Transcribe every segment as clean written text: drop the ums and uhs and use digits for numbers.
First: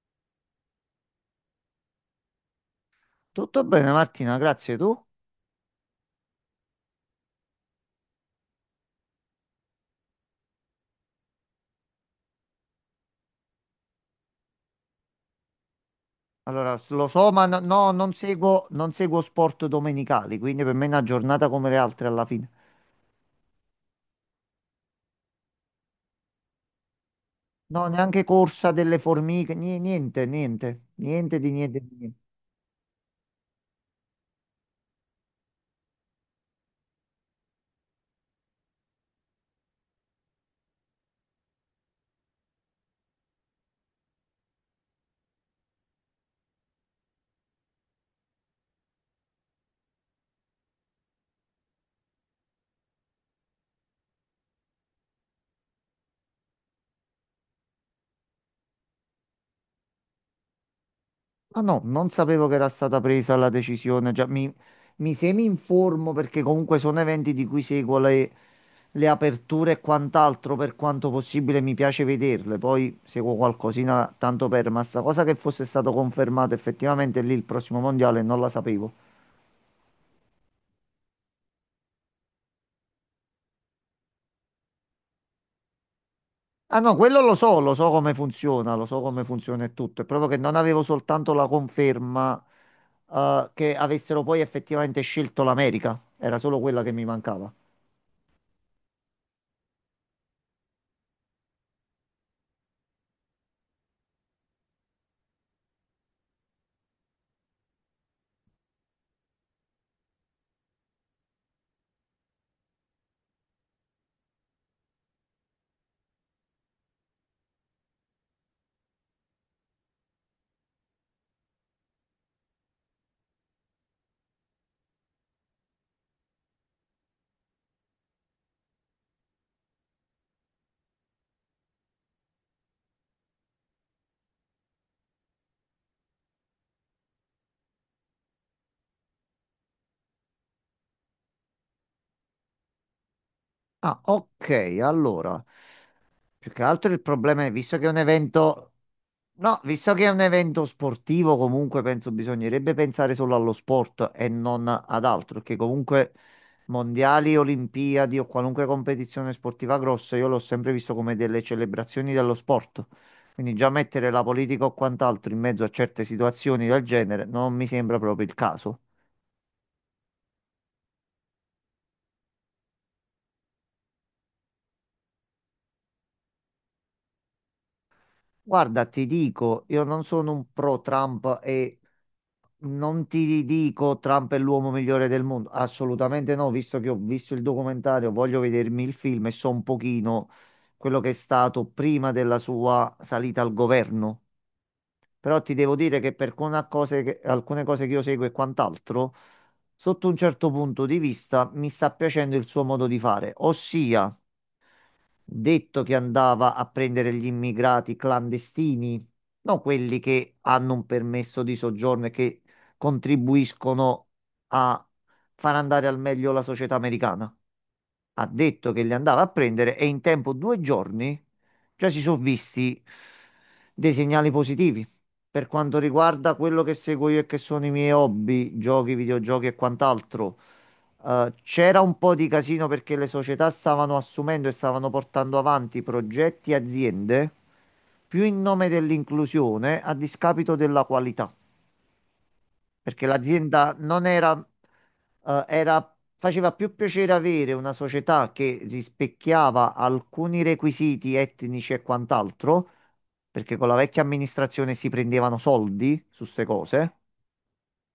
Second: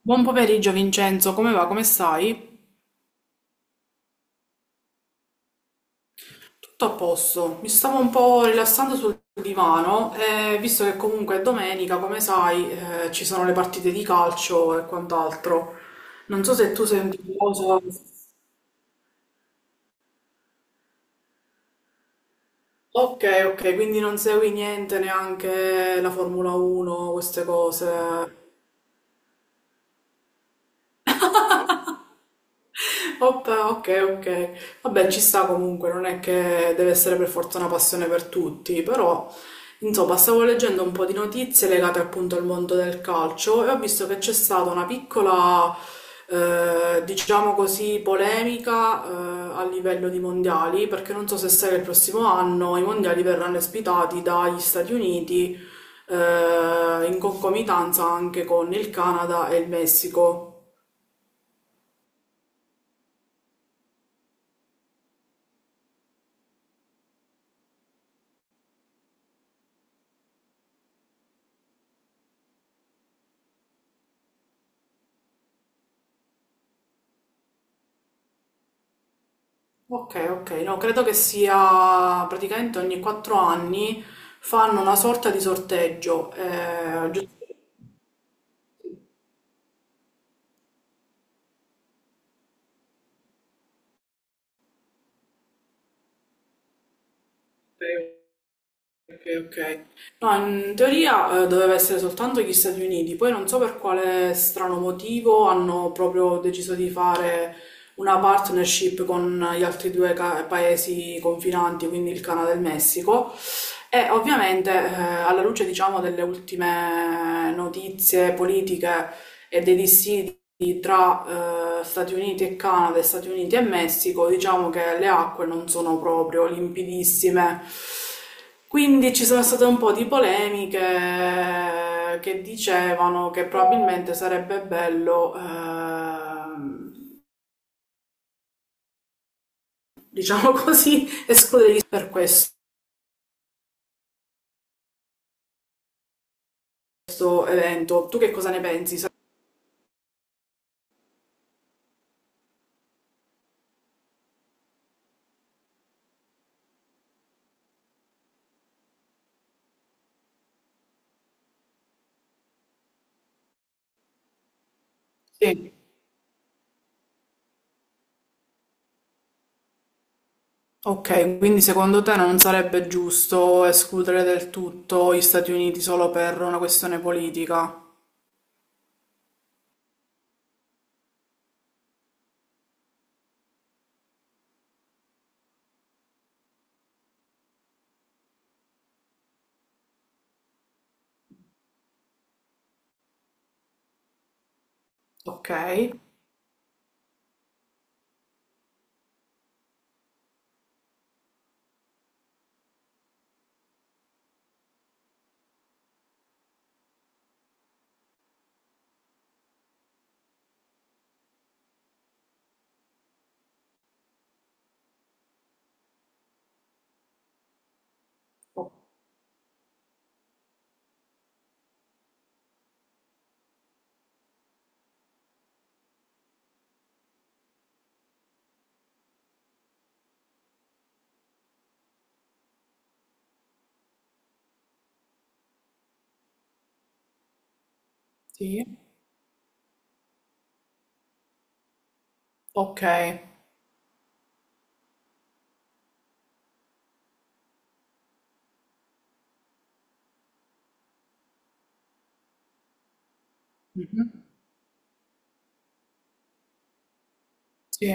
Buon pomeriggio Vincenzo, come va? Come stai? Tutto bene, Martina, grazie. Tu? Tutto a posto. Mi stavo un po' rilassando sul divano e visto che comunque è domenica, come sai, ci sono le partite di calcio e quant'altro. Non so se Allora, tu sei lo un so, ma no, tifoso. no, non seguo sport domenicali, quindi per me è una giornata come le altre alla fine. Ok, ok, quindi non segui niente, neanche la Formula 1, queste No, cose. neanche corsa delle formiche, niente, niente, niente di niente di niente. Oppa, ok, ok. Vabbè, ci sta comunque, non è che deve essere per forza una passione per tutti, però insomma, stavo leggendo un po' di notizie legate appunto al mondo del calcio e ho visto che c'è stata una piccola, diciamo così, polemica, a livello di mondiali, perché non so se sai che il prossimo anno i mondiali verranno ospitati dagli Stati Uniti, in concomitanza anche con il Canada e il Messico. Ah no, non sapevo che era stata presa la decisione. Già mi semi informo perché comunque sono eventi di cui seguo le aperture e quant'altro. Per quanto possibile mi piace vederle, poi seguo qualcosina tanto per, ma sta cosa che fosse stato confermato effettivamente lì il prossimo mondiale non la sapevo. Ok, ok, no, credo che sia praticamente ogni quattro anni fanno una sorta di sorteggio. Ah no, quello lo so, lo so come funziona e tutto. È proprio che non avevo soltanto la conferma, che avessero poi effettivamente scelto l'America, era solo quella che mi mancava. Ok, ok. Ok. No, in teoria doveva essere soltanto gli Stati Uniti, poi non so per quale strano motivo hanno proprio deciso di fare una partnership con gli altri paesi confinanti, quindi il Canada e il Messico. E ovviamente, alla luce, diciamo, delle ultime notizie politiche e dei dissidi tra Stati Uniti e Canada e Stati Uniti e Messico, diciamo che le acque non sono proprio limpidissime. Quindi ci sono state un po' di polemiche che dicevano che probabilmente sarebbe bello, diciamo così, escluderli per questo Ah, ok, allora, più che altro il problema è, visto che è un evento. Tu che cosa ne evento, pensi? Sa- no, visto che è un evento sportivo, comunque penso bisognerebbe pensare solo allo sport e non ad altro, perché comunque mondiali, olimpiadi o qualunque competizione sportiva grossa, io l'ho sempre visto come delle celebrazioni dello sport. Quindi già mettere la politica o quant'altro in mezzo a Sì. certe situazioni del genere non mi sembra proprio il caso. Ok, quindi secondo te non sarebbe giusto escludere del tutto gli Stati Uniti solo per una questione politica? Guarda, ti dico, io non sono un pro Trump e non ti dico Trump è l'uomo migliore del mondo, assolutamente no, visto che ho visto il documentario, voglio vedermi il film e so un pochino quello che è stato prima della sua salita al governo. Però ti devo Okay. dire che per alcune cose che, io seguo e quant'altro, sotto un certo punto di vista, mi sta piacendo il suo modo di fare, ossia detto che andava a prendere gli immigrati clandestini, non quelli che hanno un permesso di soggiorno e che contribuiscono a far andare al meglio la società americana. Ha O detto che li andava a prendere e in tempo 2 giorni già si sono visti dei segnali positivi. Per quanto riguarda quello che seguo io e che sono i miei hobby, giochi, videogiochi e quant'altro. C'era un po' di casino perché le società stavano assumendo e stavano portando avanti progetti e aziende più in sì. nome dell'inclusione a discapito della qualità, perché Okay. l'azienda non era, faceva più piacere avere una società che rispecchiava alcuni requisiti etnici e quant'altro, perché con la vecchia Mh-mh. amministrazione si prendevano soldi su queste cose. Sì,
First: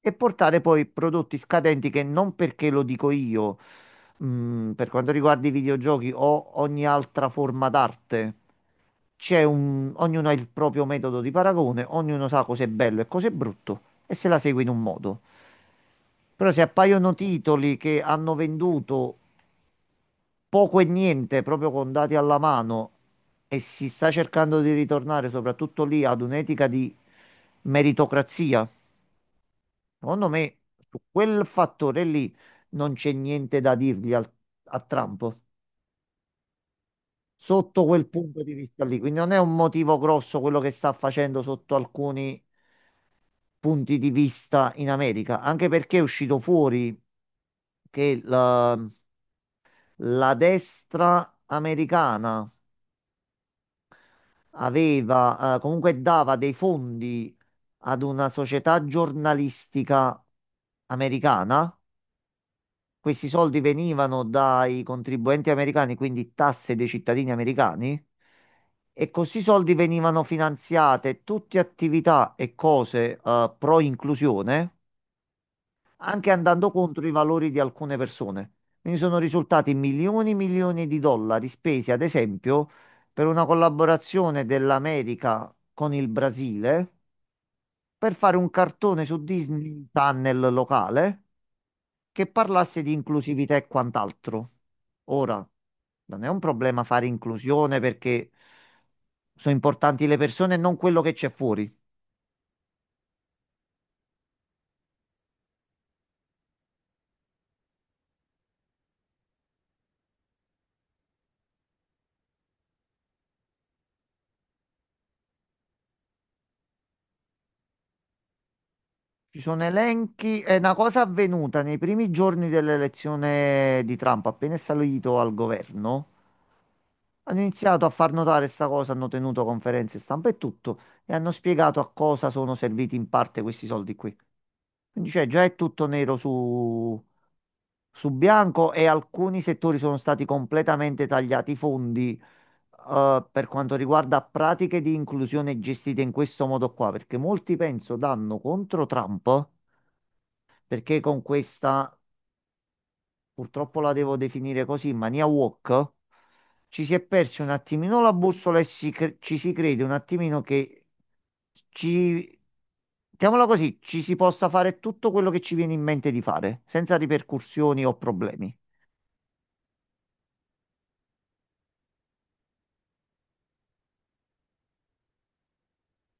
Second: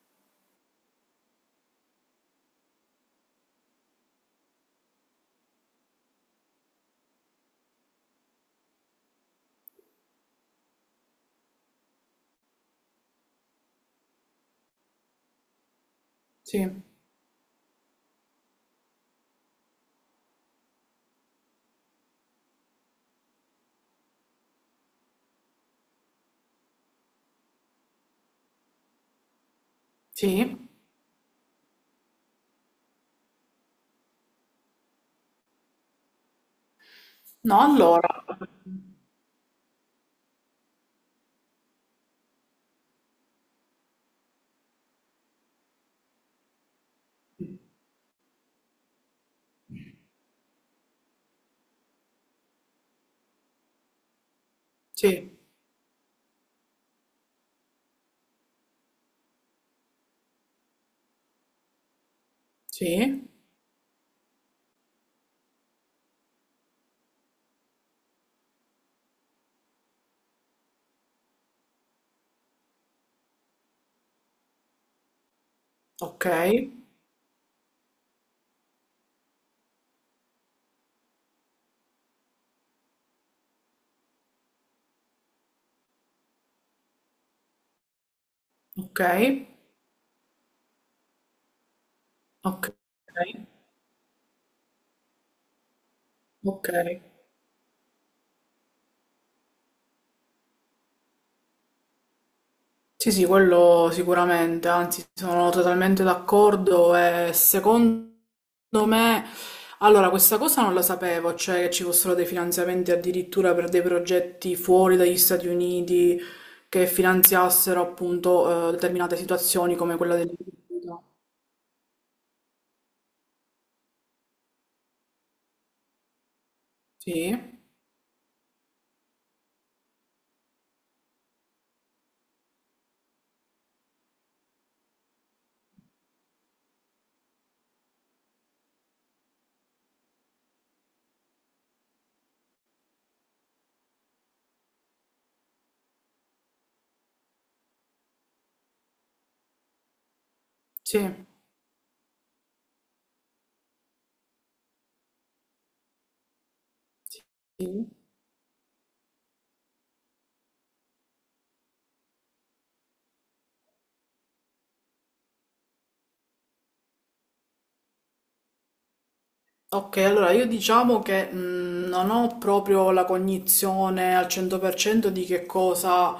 E portare poi prodotti scadenti che non perché lo dico io. Per quanto riguarda i videogiochi o ogni altra forma d'arte, ognuno ha il proprio metodo di paragone, ognuno sa cos'è bello e cos'è brutto e se la segue in un modo. Però se sì, appaiono titoli che hanno venduto poco e niente proprio con dati alla mano e si sta cercando di ritornare soprattutto lì ad un'etica di meritocrazia, secondo sì. me, su quel fattore lì non c'è niente da dirgli a Trump, No, sotto quel allora punto di vista lì. Quindi non è un motivo grosso quello che sta facendo sotto alcuni punti di vista in America, anche perché è uscito fuori che la destra americana sì, aveva, comunque dava dei fondi ad una società giornalistica americana. sì, Questi soldi venivano dai contribuenti americani, quindi tasse dei cittadini americani, e questi soldi venivano finanziate tutte attività e cose pro inclusione, anche andando okay, contro i valori di alcune persone. Quindi sono risultati milioni e milioni di dollari spesi, ad esempio, per una collaborazione dell'America con il Brasile per fare un cartone su okay, Disney Channel locale che parlasse di okay, inclusività e quant'altro. Ora, non è un problema okay. fare inclusione perché sono importanti le persone e non quello che c'è fuori. Sì, sì, quello sicuramente, anzi sono totalmente d'accordo e secondo me, allora questa cosa non la sapevo, cioè che ci fossero dei finanziamenti addirittura per dei progetti fuori dagli Stati Uniti che finanziassero appunto determinate Ci sono situazioni come quella elenchi, è una dell'agricoltura. cosa avvenuta nei primi giorni dell'elezione di Trump, appena è salito al governo. Sì, Hanno iniziato a far notare questa cosa, hanno tenuto conferenze stampa e tutto, e hanno spiegato a cosa sono serviti in parte questi soldi qui. Quindi cioè, già è tutto nero su bianco e alcuni settori sono stati completamente tagliati i fondi per quanto riguarda pratiche di inclusione gestite in questo modo qua, perché molti penso danno contro Trump perché sì, con questa, purtroppo la devo definire così, in mania wok, ci si è persi un sì. attimino la bussola e ci si crede un attimino che ci, mettiamola così, ci si possa fare tutto quello che ci viene in mente di fare, senza ripercussioni o problemi. Ok, allora io diciamo che non ho proprio la cognizione al 100% di che cosa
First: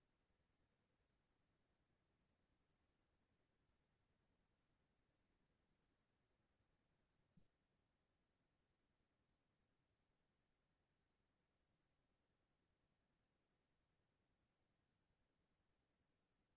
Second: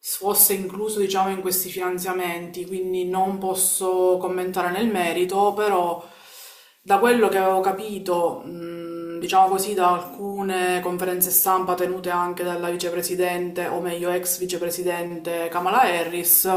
fosse incluso, diciamo, in questi finanziamenti, quindi non posso commentare nel merito, però da quello che avevo capito, diciamo così, da alcune conferenze stampa tenute anche dalla vicepresidente, o meglio ex vicepresidente Kamala Harris,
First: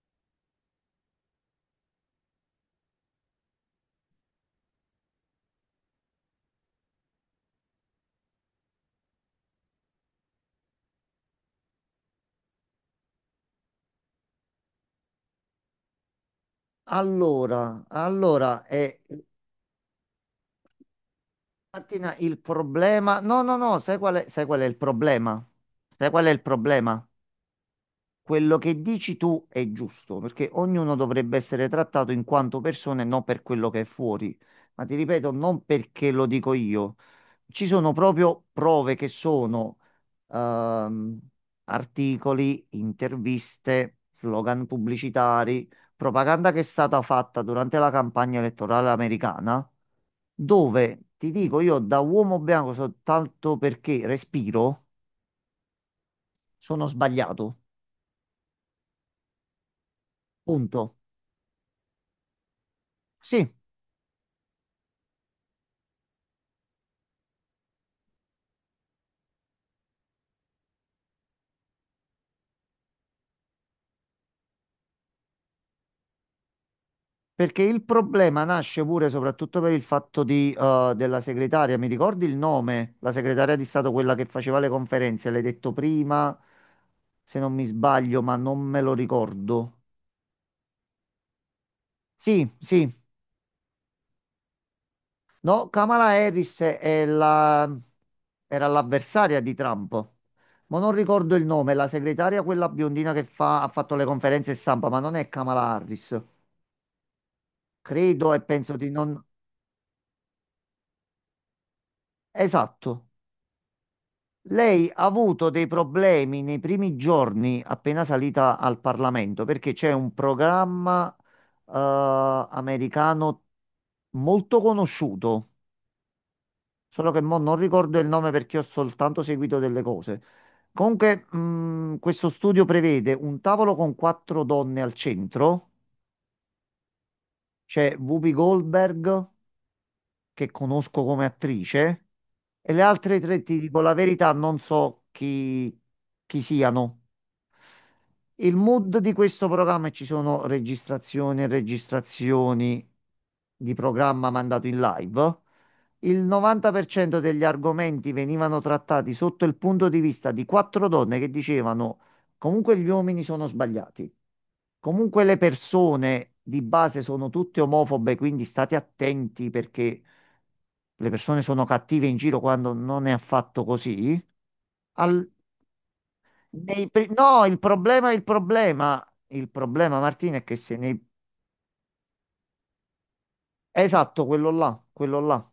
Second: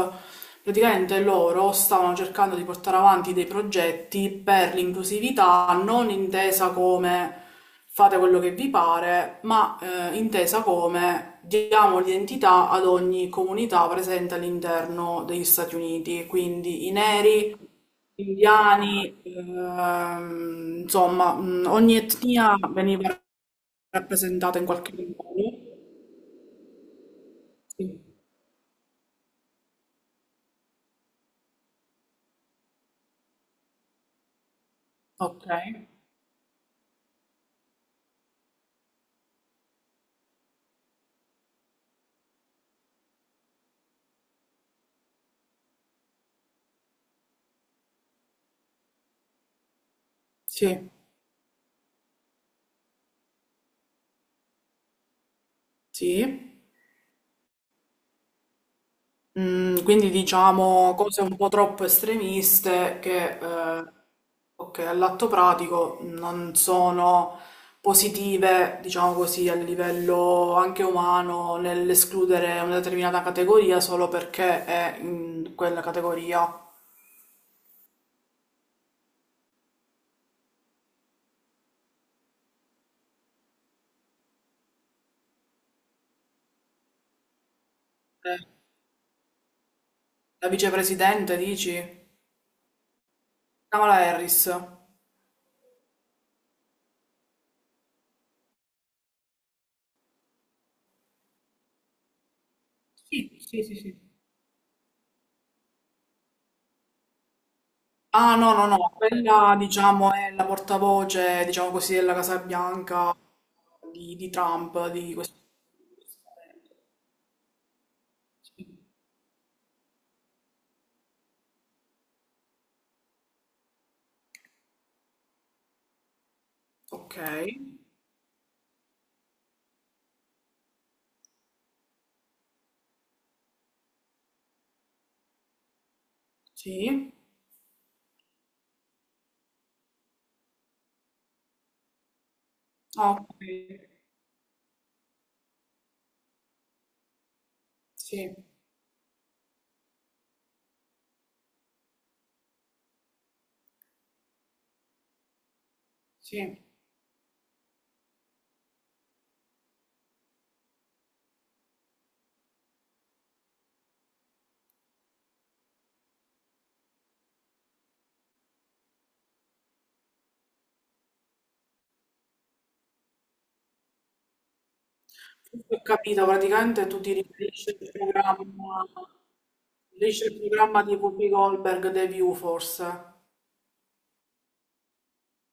praticamente loro stavano cercando di portare avanti dei progetti per l'inclusività, non intesa come fate quello che vi pare, ma intesa come diamo l'identità ad ogni comunità presente all'interno degli Stati Uniti, quindi i neri, Allora, gli allora, indiani, insomma, ogni Martina, il etnia veniva problema... No, no, no, sai qual è, sai rappresentata qual è in il qualche modo. problema? Sai qual è il problema? Sì. Quello che dici tu è giusto, perché ognuno dovrebbe essere trattato in quanto persona e non per quello che è fuori. Ma ti ripeto, Ok, non perché lo dico io. Ci sono proprio prove che sono ehm, articoli, interviste, slogan pubblicitari, propaganda che è stata fatta durante la campagna elettorale americana, sì, dove ti dico io da uomo bianco soltanto perché respiro, sì. sono sbagliato. Mm, quindi Punto. diciamo cose un po' troppo estremiste che, Sì. Ok, all'atto pratico non sono positive, diciamo così, a livello anche umano nell'escludere una determinata categoria solo perché è in quella categoria. Perché il problema nasce pure soprattutto per il fatto della segretaria. Mi ricordi il nome? La segretaria di Stato, quella che faceva le conferenze, l'hai detto prima, se non mi sbaglio, ma Eh, non me lo ricordo. La vicepresidente, dici? Sì, sì. Kamala Harris. No, Kamala Harris è era l'avversaria di Trump. Ma non ricordo il nome, la segretaria, quella biondina che Sì, sì, ha sì, fatto sì. le conferenze stampa, ma non è Kamala Harris. Credo Ah, e no, no, penso di no, non... quella diciamo è la portavoce, diciamo così, della Casa Esatto. Bianca di Lei Trump, ha di avuto dei problemi nei primi giorni appena salita sì. al Parlamento perché c'è un programma eh, americano molto conosciuto, solo Ok, che mo non ricordo il nome perché ho soltanto seguito delle cose. Comunque, questo studio prevede un tavolo con quattro donne al centro, sì, c'è Whoopi Goldberg. Che conosco come attrice e le ah, altre ok, tre, ti dico la verità, non so chi siano. sì, Il mood di questo programma e ci sono registrazioni e registrazioni di programma mandato in live. Il sì. 90% degli argomenti venivano trattati sotto il punto di vista di quattro donne che dicevano comunque gli uomini sono sbagliati, comunque le persone di base sono tutte omofobe, quindi state attenti perché le persone sono cattive in giro quando non è affatto così. Al- Questo ho capito, praticamente nei tu pri- ti no, il problema, il problema, il problema, riferisci al Martina, è che se programma di nei... Whoopi Goldberg, The View, forse. Esatto, quello là, quello là.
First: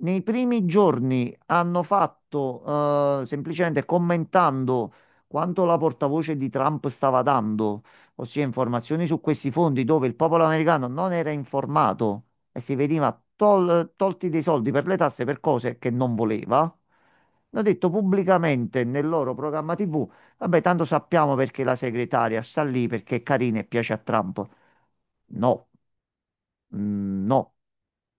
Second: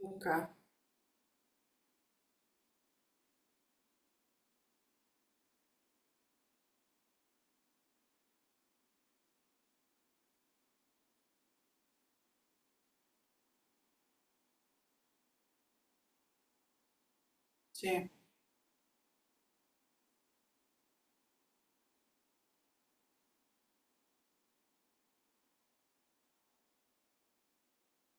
Nei Ok, primi giorni hanno fatto, semplicemente commentando quanto la portavoce di Trump stava dando, ossia informazioni su questi fondi dove il popolo americano non era informato e si veniva tolti dei soldi per le tasse per cose che non voleva. Hanno detto sì, pubblicamente nel loro programma TV, vabbè, tanto sappiamo perché la segretaria sta lì perché è carina e piace a Trump. No. Mm, no,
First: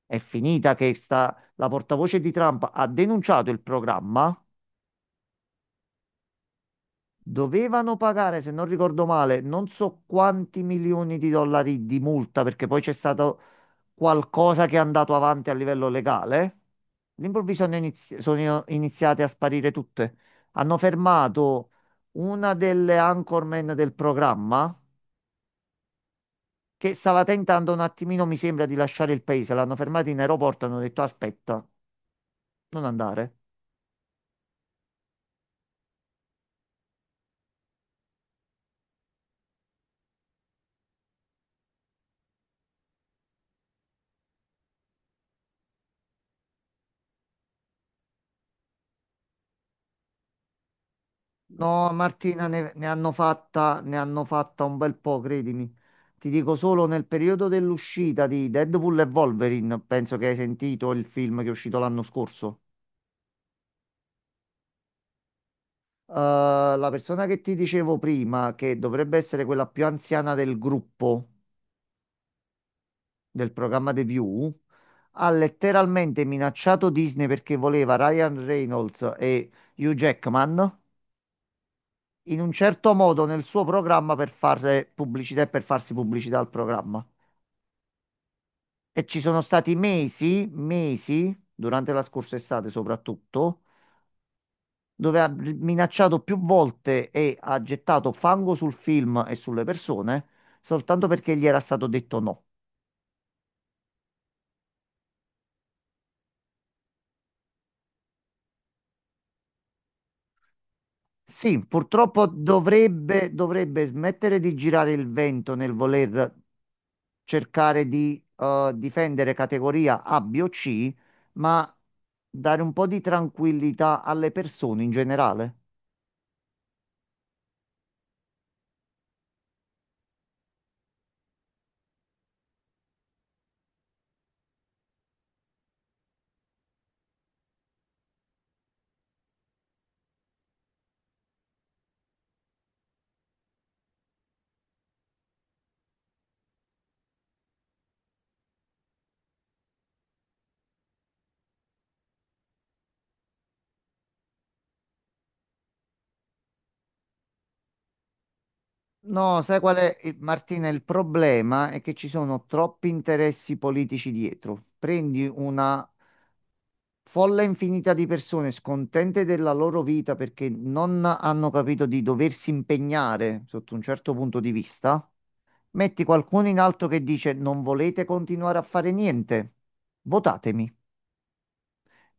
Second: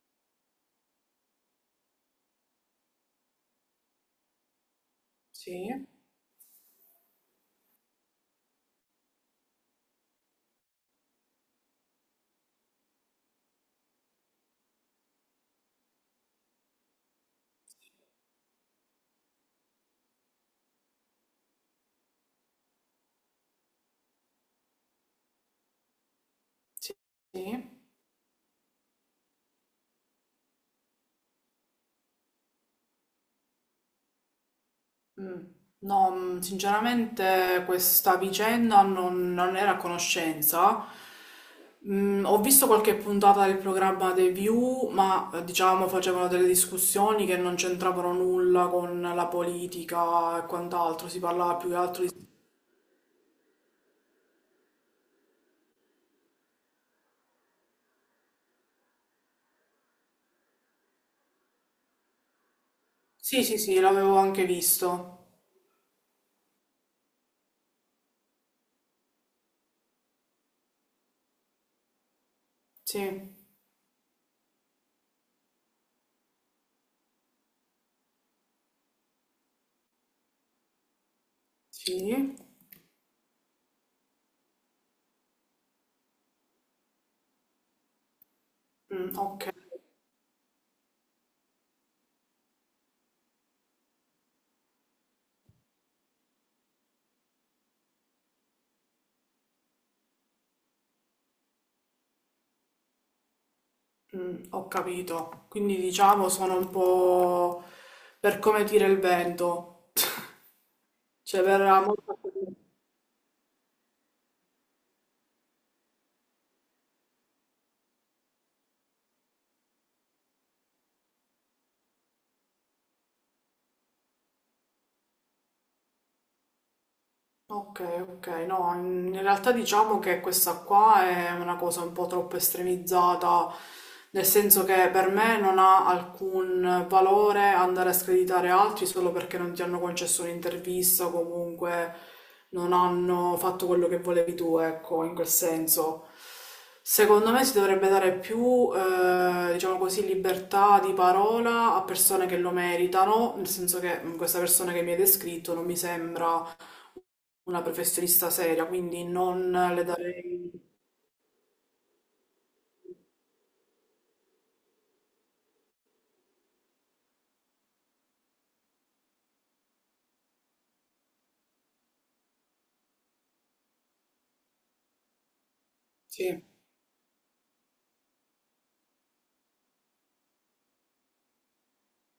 è finita che la portavoce di Trump ha denunciato il programma. sì, Dovevano pagare, se non ricordo male, non so quanti milioni di dollari di multa perché poi c'è stato qualcosa che è andato avanti a livello legale. All'improvviso sono iniziate a sparire tutte. Hanno fermato una delle anchorman del programma sì, che stava sì. tentando un attimino, mi sembra, di lasciare il paese. L'hanno fermata in aeroporto, hanno detto aspetta, non andare. Mm. No, mm, sinceramente questa vicenda non, non era a conoscenza. Mm, ho visto qualche puntata del programma The View, ma diciamo facevano delle discussioni che non c'entravano nulla con la politica e quant'altro, si parlava più che No, altro di... Martina, ne hanno fatta un bel po', credimi. Ti dico solo nel periodo dell'uscita di Deadpool e Wolverine, penso che hai sentito il film che è uscito l'anno scorso. Sì, sì, sì, l'avevo anche visto. La persona che ti dicevo prima, che dovrebbe essere quella più anziana del gruppo Sì, del programma The View, ha letteralmente minacciato Disney perché voleva Ryan Reynolds e Hugh Jackman sì, in un certo modo nel suo programma per fare pubblicità e per farsi pubblicità al programma. E mm, ci sono ok, stati mesi, mesi, durante la scorsa estate soprattutto, dove ha minacciato più volte e ha gettato fango sul film e sulle persone, soltanto perché gli era stato detto no. mm, ho capito. Quindi diciamo sono un po' per come tira il vento, cioè Sì, verrà molto... purtroppo dovrebbe smettere di girare il vento nel voler cercare di difendere categoria A, B o C, ma dare un po' di tranquillità alle persone in generale. Ok, ok, no, in in realtà diciamo che questa qua è una cosa un po' troppo estremizzata, nel senso che per me non ha alcun valore andare a screditare altri solo perché non ti hanno concesso un'intervista o comunque non hanno fatto quello che volevi tu, ecco, in quel senso. Secondo me si dovrebbe dare più, diciamo così, libertà di parola a persone che lo meritano, nel senso che questa persona che mi hai descritto non mi sembra una professionista seria, quindi No, non sai qual le è, darei Martina? Il problema è che ci sono troppi interessi politici dietro. Prendi una folla infinita di persone scontente della loro vita perché non hanno capito di doversi impegnare sotto un certo punto di vista. Metti sì. qualcuno in alto che dice non volete continuare a fare niente, votatemi.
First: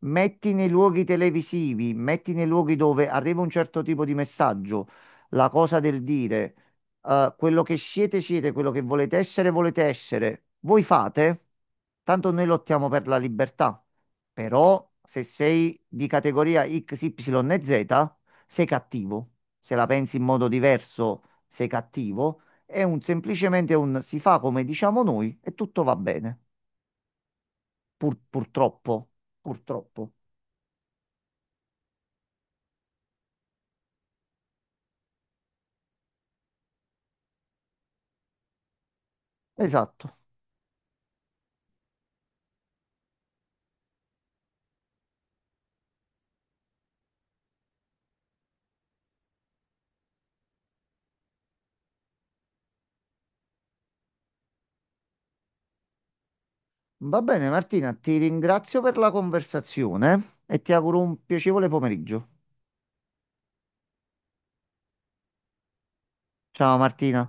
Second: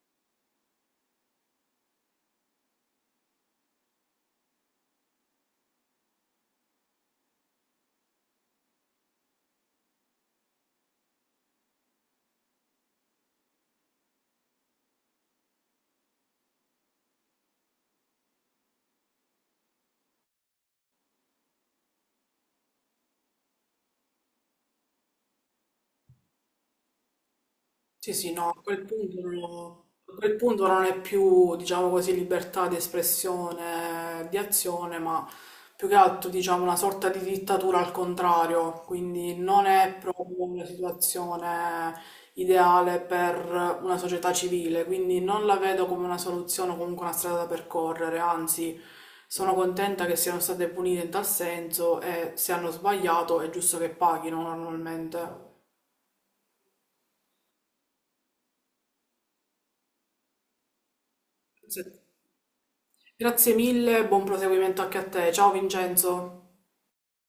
Metti nei luoghi televisivi, metti nei luoghi dove arriva un certo tipo di messaggio, la cosa del dire, quello che siete, siete, quello che volete essere, voi fate, tanto noi lottiamo per la libertà. Però se sei di categoria X, Y e Z, sei cattivo. Se la pensi in modo diverso, sei cattivo. Semplicemente un si fa come diciamo noi e tutto va bene. Sì, sì, no, a quel Purtroppo, punto non, purtroppo. a quel punto non è più, diciamo così, libertà di espressione, di azione, ma più che altro, diciamo, una sorta di dittatura al contrario, quindi non è Esatto. proprio una situazione ideale per una società civile, quindi non la vedo come una soluzione o comunque una strada da percorrere, anzi, sono contenta che siano state punite in tal senso e se hanno sbagliato è giusto che paghino normalmente. Va bene, Martina, ti ringrazio per la conversazione e ti auguro un piacevole Se- pomeriggio. Grazie mille, buon proseguimento anche a te. Ciao Vincenzo. Ciao, Martina.